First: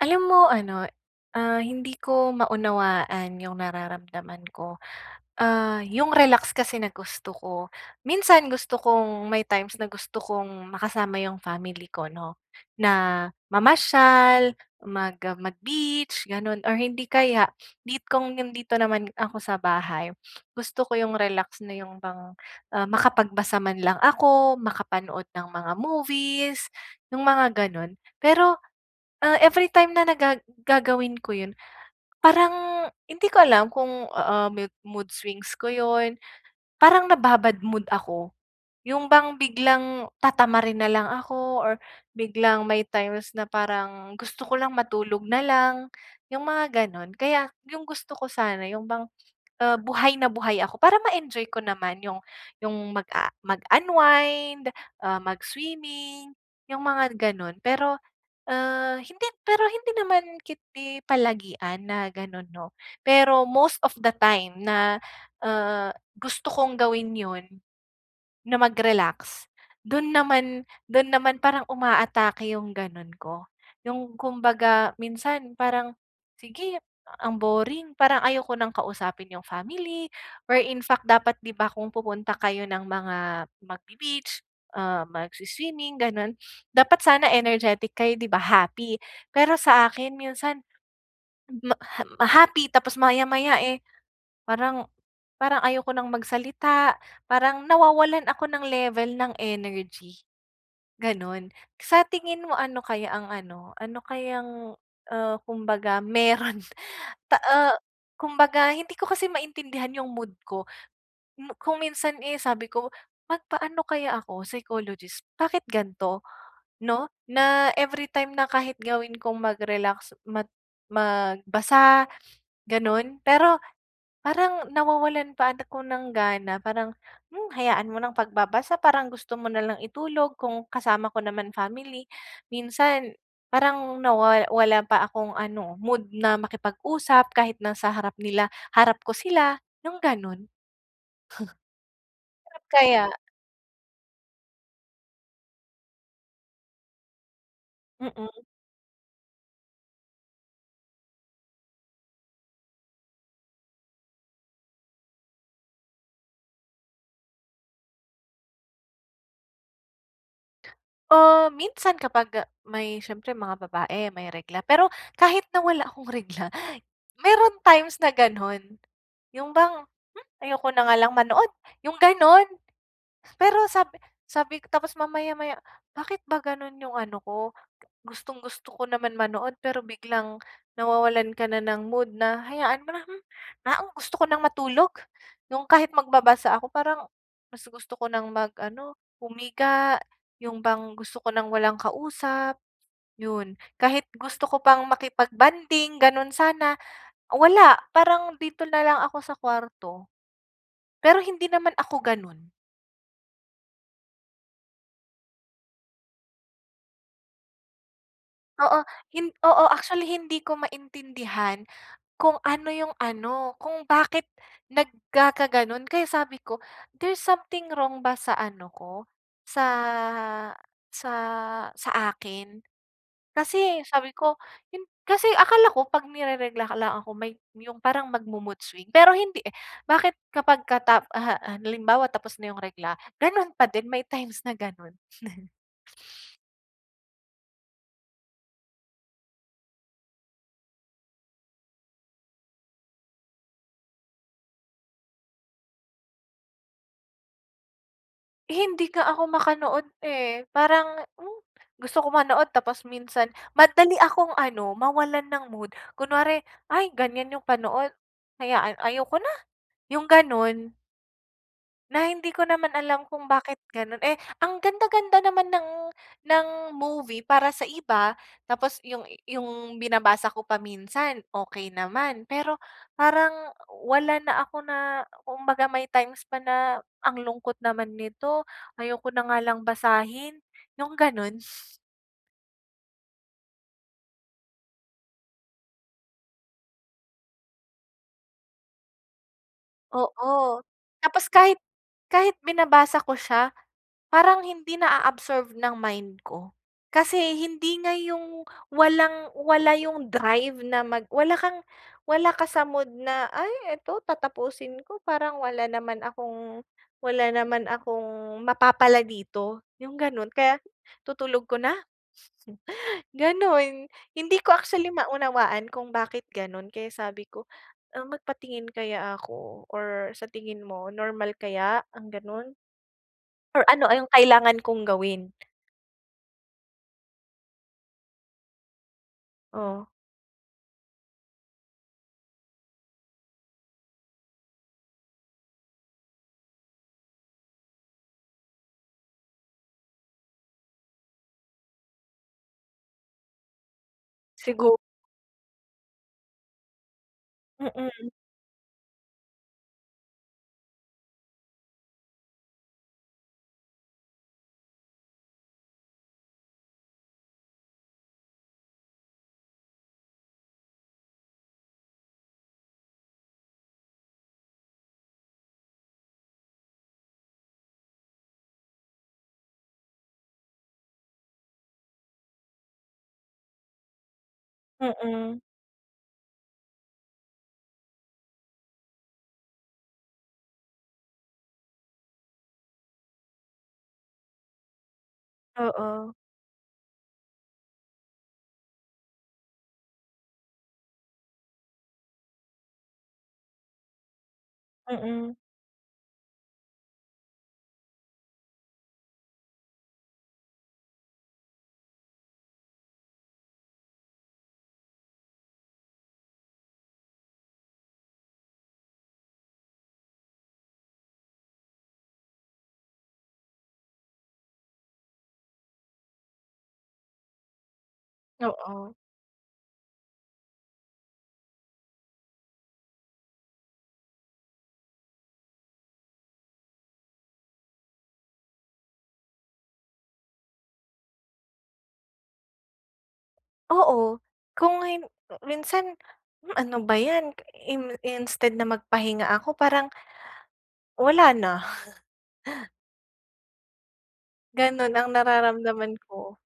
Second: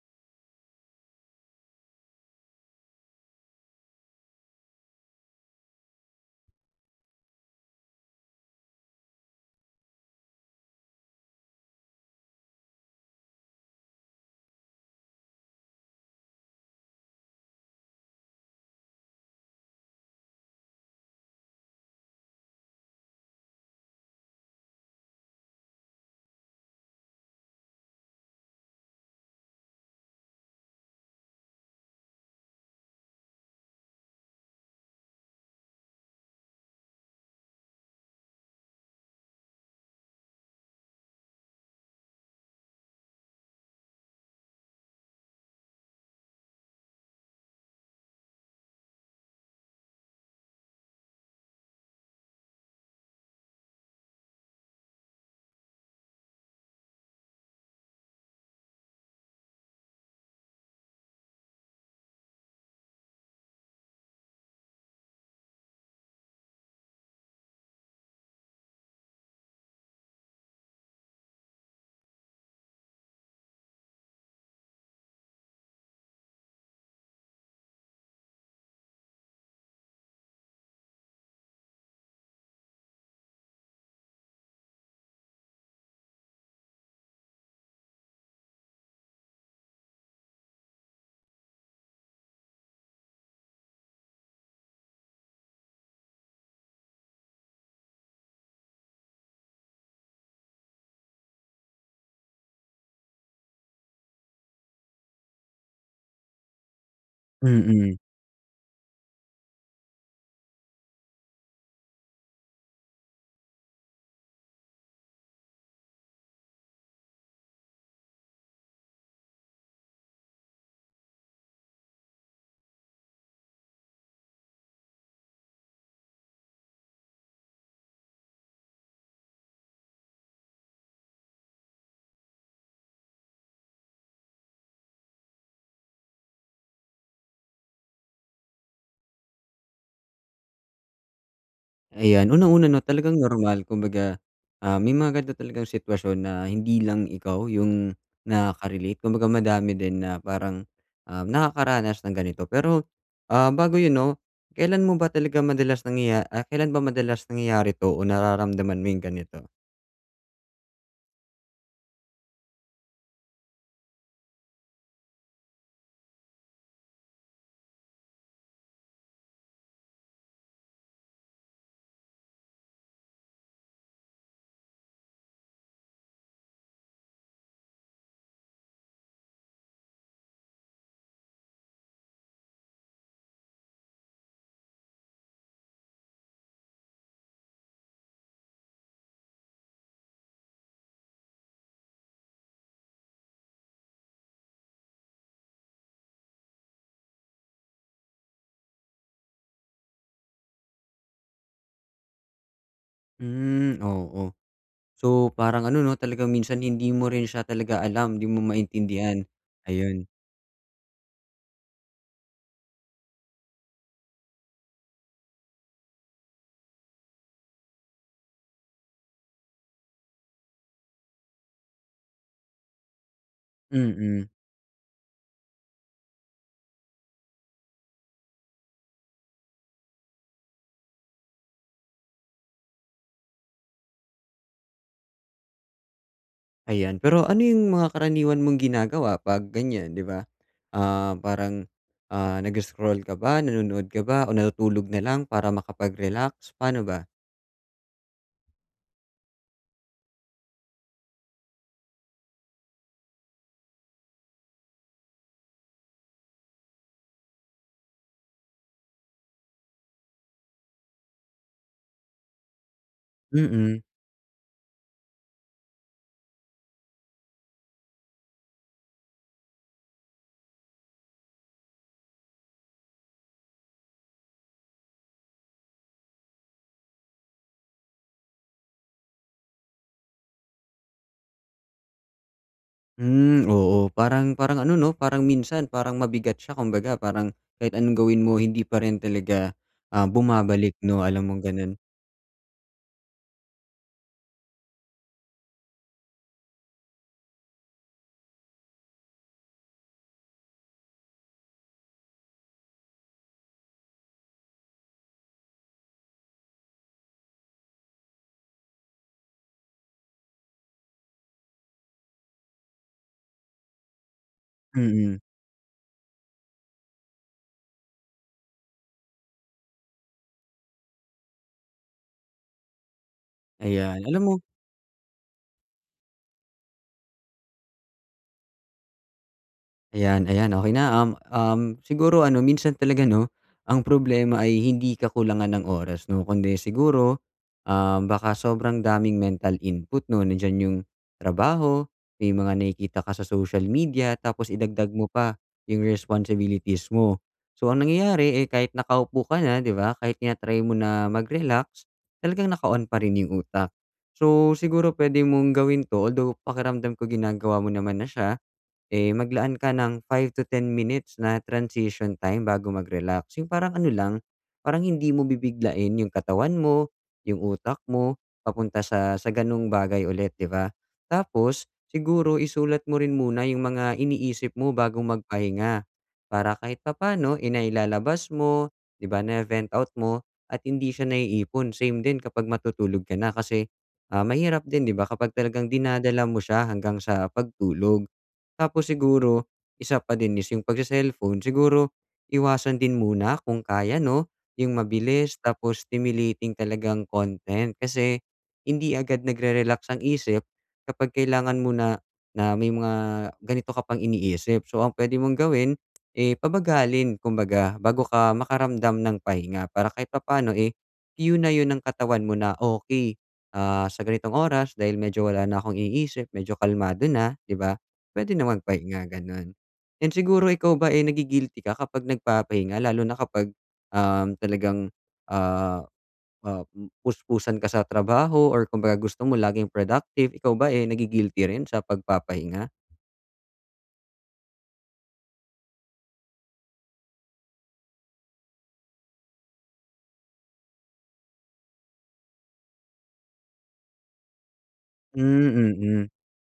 Alam mo ano, ah, hindi ko maunawaan yung nararamdaman ko. Ah, yung relax kasi na gusto ko, minsan gusto kong may times na gusto kong makasama yung family ko 'no, na mamasyal, mag ah, mag-beach ganun, or hindi kaya need kong yung' dito naman ako sa bahay. Gusto ko yung relax na yung bang, ah, makapagbasa man lang ako, makapanood ng mga movies, yung mga ganun. Pero, ah, everytime na na gaga gagawin ko yun, parang hindi ko alam kung, ah, ah, mood mood swings ko yun. Parang nababa-bad mood ako. Yung bang biglang tatamarin na lang ako, or biglang may times na parang gusto ko lang matulog na lang, yung mga ganun. Kaya 'yong gusto ko sana yung bang, ah, buhay na buhay ako para ma-enjoy ko naman 'yong 'yong mag-a mag-unwind, ah, mag-swimming, 'yong mga ganun. Pero, ah, hindi pero hindi naman ketdi palagian na ganun 'no. Pero most of the time na, ah, gusto kong gawin 'yon na mag-relax do'n naman do'n naman parang umaatake yung ganun ko. Yung kumbaga, minsan parang sige ang boring parang ayoko nang kausapin 'yong family, or in fact dapat, 'di ba, kung pupunta kayo ng mga magbe-beach, uh, magswi-swimming gano'n dapat sana energetic kayo, 'di ba, happy. Pero sa akin, minsan ma ham happy tapos maya-maya eh, parang parang ayoko nang magsalita, parang nawawalan ako ng level ng energy, gano'n. Sa tingin mo ano kaya ang ano ano kayang, ah, kumbaga meron ta ah, Mm. kumbaga hindi ko kasi maintindihan 'yong mood ko. Hmm, kung minsan eh, sabi ko, magpaano kaya ako psychologist, bakit gan'to 'no, na every time na kahit gawin kong mag-relax mag magbasa, gano'n pero parang nawawalan pa ako ng gana. Parang, hmm, hayaan mo nang pagbabasa parang gusto mo na lang itulog, kung kasama ko naman family. Minsan parang nawa wala pa akong ano mood na makipag-usap kahit na sa harap nila, harap ko sila yung ganun. Ayan, Bakit una-una 'no, kaya? talagang normal, kumbaga, ah, may mga ganito talagang sitwasyon na hindi lang ikaw yung Mm. nakaka-relate. Kumbaga madami din na parang, ah, nakakaranas ng ganito. Pero, ah, bago yun 'no, kailan mo ba talaga madalas nangyaya ah, kailan ba madalas nangyayari 'to, o nararamdaman mo yung ganito? Oh, minsan kapag, ah, may siyempre mga babae, may regla. Pero kahit na wala akong regla, meron times na gano'n. Yung bang, "Hmm, ayoko na nga lang manood," yung gano'n. Pero sabi sabi, tapos mamaya-maya, bakit ba gano'n yung ano ko, gustong-gusto ko naman manood pero biglang nawawalan ka na ng mood, na hayaan mo na, hmm. Ah, o gusto ko ng matulog, yung kahit magbabasa ako, parang mas gusto ko ng mag-ano, humiga, yung bang gusto ko ng walang kausap, yun. Kahit gusto ko pang makipagbonding, ganun sana, wala, parang dito na lang ako sa kwarto. Pero hindi naman ako ganun. Mhm, oo. So, parang ano 'no, talagang minsan hindi mo rin siya talaga alam. Di mo Oo, maintindihan. hin oo. Actually, Ayun. hindi ko maintindihan kung ano yung ano, kung bakit nagkakaganon. Kaya sabi ko, there's something wrong ba sa ano ko sa sa sa akin? Kasi sabi Mm. ko 'yon. Kasi akala ko, pag ni-reregla, akala ko may yung parang magmo-mood swing, pero hindi eh. Bakit kapag katap uh-huh, uh, halimbawa tapos na yung regla, gano'n pa din, may times na gano'n. Ayan, pero ano yung mga karaniwan mong ginagawa 'pag ganyan, di ba? Ah, parang, ah, nag-scroll ka ba, nanonood ka ba o natutulog na lang para makapag-relax, paano ba? Hindi nga ako makanood, eh. Parang, hmm, gusto ko manood tapos minsan, madali akong, ano, mawalan ng mood. Kunware, ay ganyan yung panood. Hayaan, ayoko na, yung ganun? Na hindi ko naman alam kung bakit Mm. ganun? Eh, ang ganda-ganda naman ng ng movie para sa iba. Tapos, yung yung binabasa ko pa minsan, okey naman. Pero parang wala na ako na kumbaga, may times pa na, "Ang lungkot naman nito. Ayoko na nga lang basahin." Yung ganun? Hmm, oo. Parang parang ano, 'no? Parang minsan, parang mabigat siya. Kumbaga, parang kahit anong gawin mo, hindi pa rin talaga, ah, Oo. bumabalik, no? Tapos, Alam mong kahit ganun? kahit binabasa ko siya, parang hindi na-a-absorb ng mind ko. Kasi hindi nga 'yong, walang-wala 'yong drive na mag wala kang wala ka sa mood na, "Ay! Eto, tatapusin ko. Parang wala naman akong wala naman akong, mapapala dito." 'Yong gano'n. Kaya tutulog ko na, ganun. Hindi ko actually Mm. maunawaan kung bakit ganun? Kaya sabi ko, ah, magpatingin kaya ako or sa tingin mo, normal kaya ang ganun? Or ano, ah, Ayan, yung alam mo kailangan kong gawin? Oh. Ayan, ayan okey na. Um, um siguro ano, minsan talaga 'no, ang problema ay hindi kakulangan ng oras 'no, kundi siguro, um, baka sobrang daming mental input, 'no? Nandiyan yung trabaho, may mga nakikita ka sa social media tapos Sigu idagdag mo pa yung responsibilities mo. So ang Mm. nangyayari ay kahit nakaupo ka na 'di ba, kahit tina-try mo na mag-relax talagang naka-on pa rin yung utak. So siguro puwede mong gawin 'to although pakiramdam ko ginagawa mo naman na siya, eh, maglaan ka ng 5 to 10 minutes na transition time bago mag-relax. Yung parang ano lang, parang hindi mo bibiglain yung katawan mo, yung utak mo papunta sa sa ganong bagay ulit, 'di ba? Tapos siguro isulat mo rin muna yung mga iniisip mo bago Mm. magpahinga, para kahit papaano, eh, nailalabas mo 'di ba, na-ve-vent out mo at hindi siya naiipon. Same din kapag matutulog ka na kasi, ah, mahirap din 'di ba, kapag talagang Oo. dinadala mo siya hanggang sa pagtulog. Tapos siguro isa pa din is yung pag-se-cellphone siguro iwasan din muna kung kaya 'no, yung Mm. mabilis tapos stimulating talagang content kasi hindi agad nagre-relax ang isip kapag kailangan mo na, na may mga ganito ka pang iniisip. So ang puwede mong gawin, eh, pabagalin kumbaga bago ka makaramdam ng pahinga para kahit papaano, eh, que na 'yon ng katawan mo na okey, ah, sa ganitong oras dahil medyo wala na akong iniisip medyo kalmado na, di ba, puwede na Oo. magpahinga gano'n. 'Yon siguro, ikaw ba, eh, nagi-guilty ka kapag nagpapahinga? Lalo na kapag, um, talagang, ah, ah, um, puspusan ka sa trabaho or kumbaga gusto mo laging productive, ikaw ba eh nagi-guilty rin sa pagpapahinga? Oo, kung hin minsan, hmm, ano ba ‘yan, in instead na magpahinga ako, parang wala na. Gano’n ang Hmm, nararamdaman mm. ko.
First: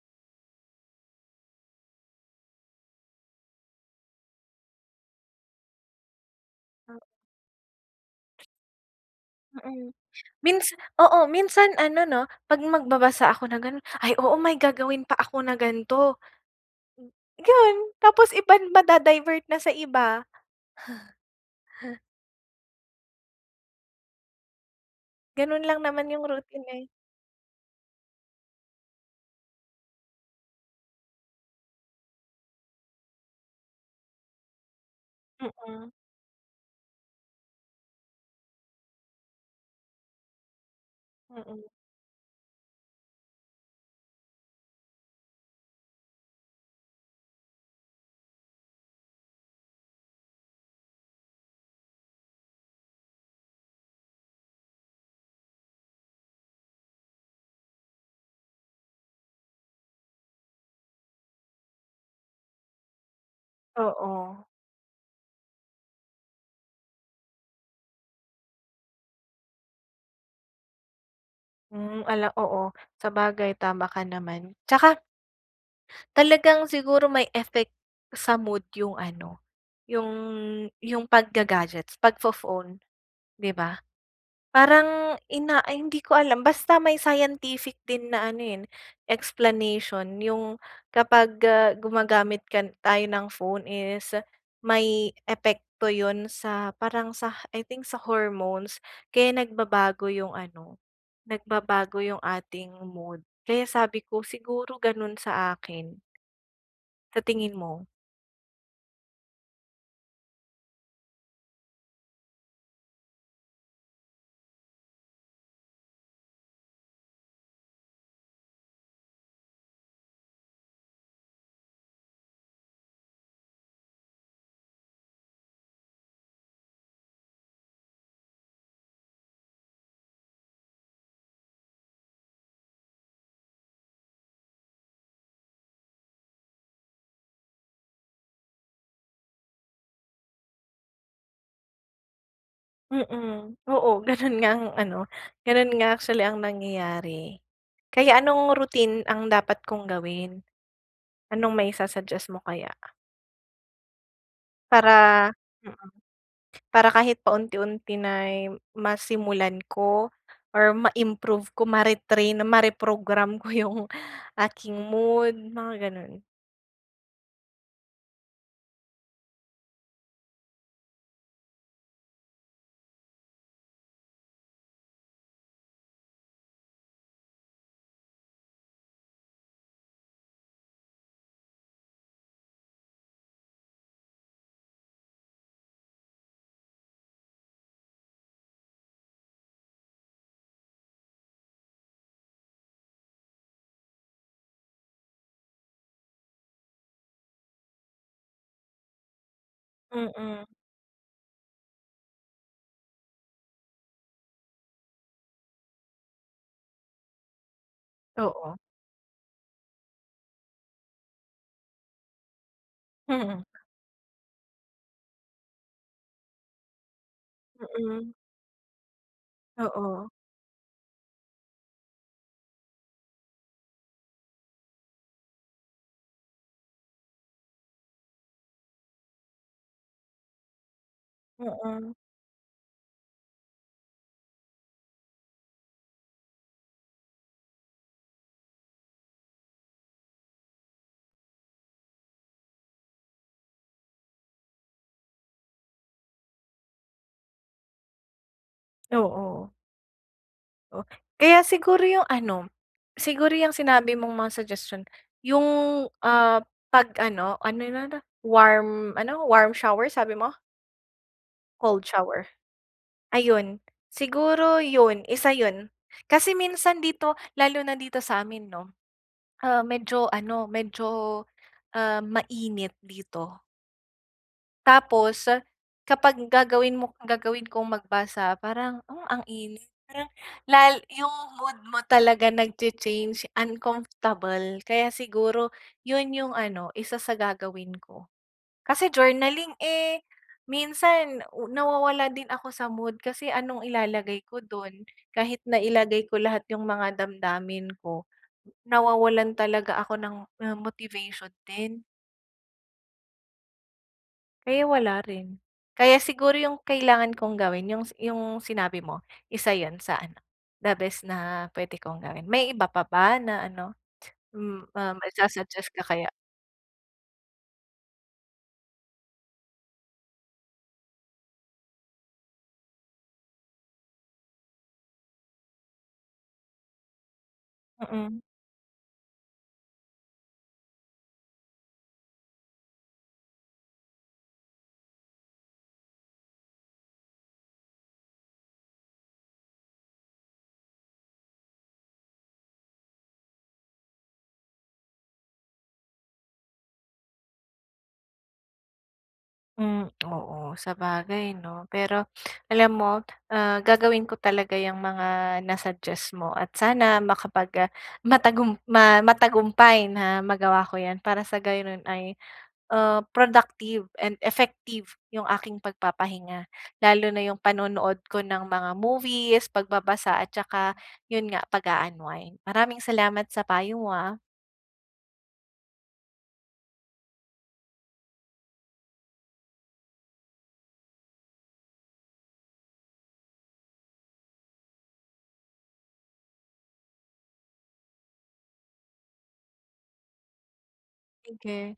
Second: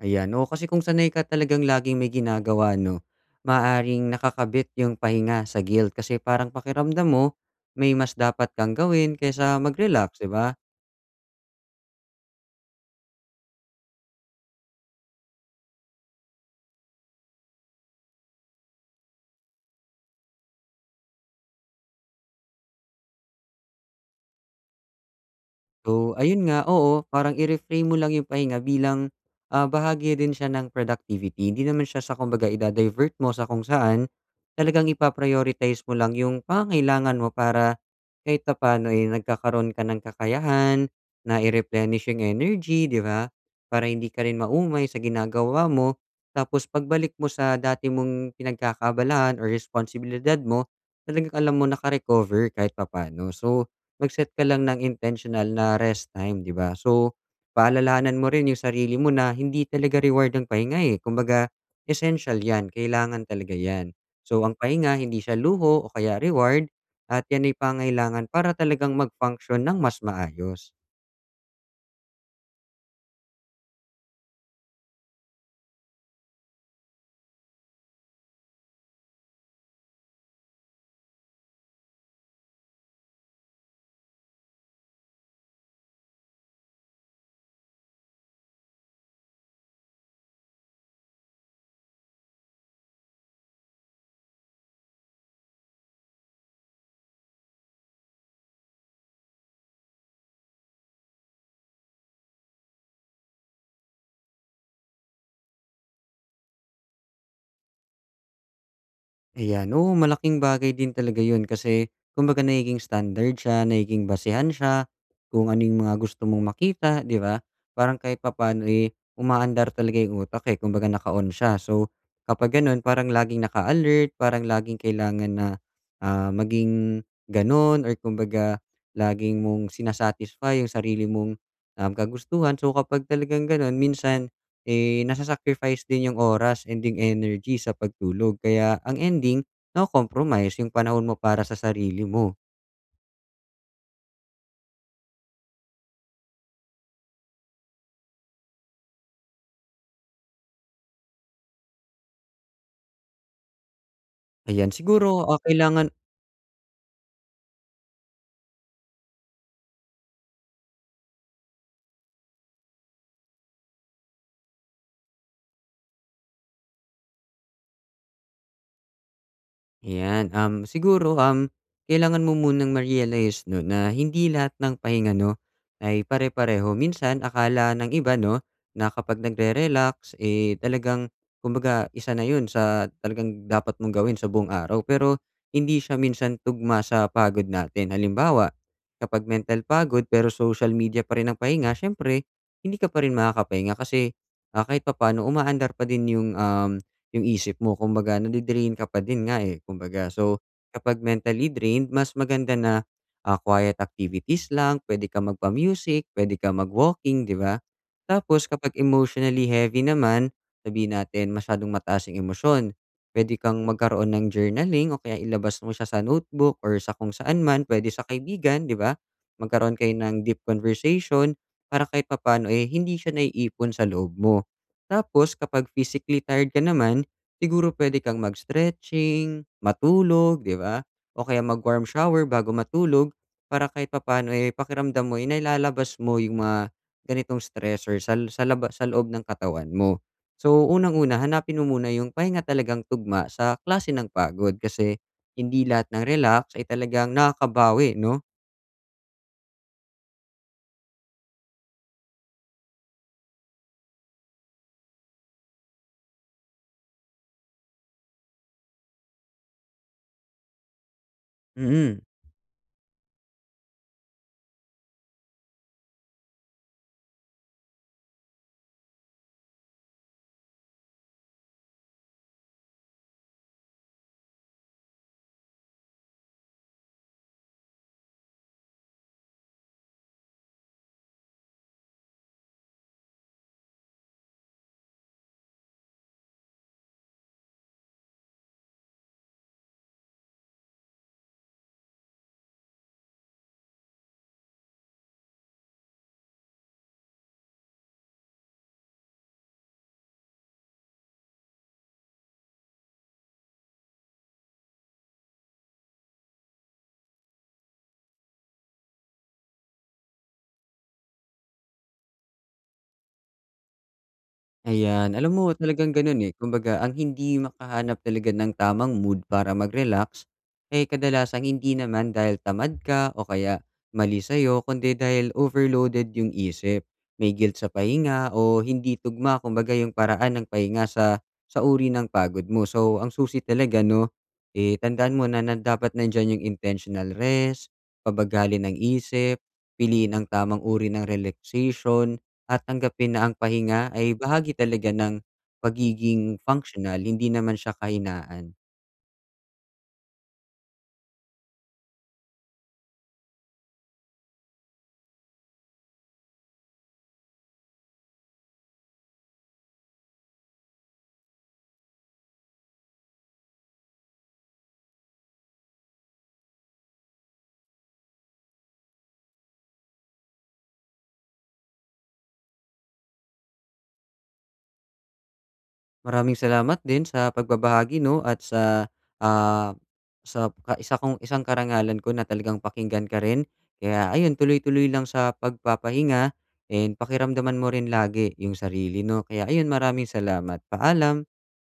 Ayan, oo, kasi kung sanay ka talagang laging may ginagawa, 'no, maaaring nakakabit ''yong pahinga sa guilt kasi parang Hmm. pakiramdam mo, may mas dapat kang gawin kaysa Mm, mag-relax, 'di ba? minsa oo. Minsan, ano, 'no, 'pag magbabasa ako na gano’n, "Ay, oo, may gagawin pa ako na gan'to, hmm, gan tapos iban mada-divert na sa iba. Gano’n lang naman Though, 'yong ayun nga, routine eh. oo, parang i-reframe mo lang 'yong pahinga bilang, ah, bahagi rin siya ng productivity. 'Di naman siya sa kumbaga i-da-divert mo sa kung saan, talagang ipa-prioritize Mm. mo lang 'yong pangangailangan mo para kahit papaano ay nagkakaroon ka ng kakayahan, na Mm. i-replenish 'yong energy, di ba? Para hindi ka rin maumay sa ginagawa mo, tapos pagbalik mo sa dati mong pinagkakaabalahan or responsibilidad mo, talagang alam mo naka-recover kahit papa'no. So, mag-set ka lang ng intentional na rest time, di ba? So, paalalahanan mo rin 'yong sarili mo na, hindi talaga reward ang pahinga eh, kumbaga essential ‘yan, kailangan talaga ‘yan. Oo. So ang pahinga, hindi siya luho o kaya reward at ‘yan ay pangangailangan para talagang mag-function nang mas maayos. Hmm, ala oo. Sabagay, tama ka naman. Tsaka talagang siguro may effect, sa mood yung ano, yung yung pagga-gadgets, pagfo-phone, 'di ba? Parang ina ay, hindi ko alam. Basta may scientific din na ano, eh, explanation yung kapag gumagamit ka tayo ng phone is may epekto 'yon sa parang sa, I think, sa hormones. Kaya nagbabago yung ano, nagbabago yung ating mood. Kaya sabi ko, siguro gano'n sa akin. Sa tingin mo? Ayan. Oo, malaking bagay din talaga yun kasi, kumbaga nagiging standard siya, nagiging basehan siya, kung ano yung mga gusto mong makita, 'di ba? Parang kahit papa'no, eh, umaandar talaga yung utak, eh. Kumbaga, naka-on siya. So, kapag ganun parang laging naka-alert, parang laging kailangan na, ah, maging ganun, or kumbaga, lagi mong sina-satisfy yung sarili mong, um, kagustuhan. So, kapag talagang ganun, minsan, eh, nasa-sacrifice din yung oras, and yung energy sa pagtulog. Kaya ang ending, nako-compromise yung panahon mo para sa sarili mo. Mm, oo. Ganun nga ang ano, ganun nga actually ang nangyayari. Kaya anong routine ang dapat kong gawin? Anong maisu-suggest mo kaya? Ayan, siguro, Para ah, mm. kailangan Para kahit paunti-unti, na'y masimulan ko or ma-improve ko, mare-train na ma-reprogram ko yung aking mood, mga ganun. Ayan, um, siguro, um, kailangan mo munang ma-realize 'no na hindi lahat ng pahinga 'no ay pare-pareho minsan akala ng iba 'no na kapag nagre-relax eh, talagang kumbaga isa na yun sa talagang dapat mong gawin sa buong araw, pero hindi siya minsan tugma sa pagod natin. Halimbawa, kapag mental pagod pero social media pa rin ang pahinga, siyempre hindi ka pa rin makakapahinga kasi, ah, kahit papaano umaandar pa din yung, um, yung isip mo. Kung baga nade-drain ka pa din nga eh, kumbaga. So, Mm. kapag mentally drained, mas maganda na, ah, quiet activities lang pwede kang magpa-music, pwede kang mag-walking, di ba? Tapos Oo. kapag emotionally heavy naman, sabihin natin masyadong mataas yung emosyon. Pwede Mm. kang magkaroon ng journaling o kaya ilabas mo siya sa notebook or sa kung saan man pwede sa Mm. kaibigan, di ba? Magkaroon kayo Oo. ng deep conversation para kahit papaano eh, hindi siya naiipon sa loob mo. Tapos kapag physically tired ka naman, siguro pwede kang mag-stretching, matulog, di ba? O kaya mag-warm Mm. shower bago matulog, para kahit papaano eh, pakiramdam mo eh, nailalabas mo yung mga ganitong stress or sal sa laba sa loob ng katawan mo. So, unang una, hanapin mo muna yung pahinga talagang tugma sa klase ng pagod, kasi hindi lahat ng relax ay talagang nakakabawi no? Oo. Oh, kaya siguro 'yong ano, siguro 'yong sinabi mong mga suggestion. 'Yong, ah, pag-ano, ano no, no, warm ano, warm shower sabi mo? Cold Mm. shower. Ayun siguro yun, isa yun. Kasi minsan dito, lalo na dito sa'min, 'no? Ah, medyo ano, medyo, ah, mainit dito. Tapos, kapag gagawin mo gagawin kong magbasa parang, ah, ang init parang lal yung mood mo talaga nagcha-change uncomfortable kaya siguro yun yung ano isa sa gagawin ko. Kasi journaling, eh, minsan u nawawalan din ako sa mood kasi anong ilalagay ko don kahit nailagay ko lahat 'yong mga damdamin ko nawawalan talaga ako ng, um, motivation din. Kaya wala rin. Kaya siguro 'yong kailangan kong gawin 'yong s 'yong sinabi mo, isa 'yon sa ano, the best na puwede kong gawin. May iba pa ba na ano, mm, um, Ayan, alam mo isasuggest ka talagang kaya? ganun, eh, kumbaga ang hindi makahanap talaga ng tamang mood para mag relax, eh, kadalasang hindi naman dahil tamad ka o kaya mali sayo kundi dahil overloaded yung isip. May guilt sa Mm. pahinga o hindi tugma kumbaga yung paraan ng pahinga sa, sa uri ng pagod mo. So, ang susi talaga, 'no, eh, tandaan mo na na dapat nandiyan yung intentional rest, pabagalin ang isip, piliin ang tamang uri ng relaxation. At tanggapin na ang pahinga, ay, bahagi talaga ng pagiging functional hindi naman siya kahinaan. Hmm, oo sabagay, 'no? Pero alam mo, ah, gagawin ko talaga yung mga na-suggest mo at sana makapag, ah, matagum ma matagumpay na magawa ko yan para sa gayon, ay, ah, productive and effective yung aking pagpapahinga lalo na yung panonood ko ng mga movies, pagbabasa at tsaka yun nga pag-uunwind. Maraming salamat sa payo mo, ah. Maraming salamat din sa pagbabahagi, no, at sa, ah, sap ka isa kong isang karangalan ko na talagang pakinggan ka rin. Kaya, ayun tuloy-tuloy lang sa pagpapahinga and pakiramdaman mo rin lagi yung sarili, no? Kaya ayun, maraming salamat, paalam. Sige.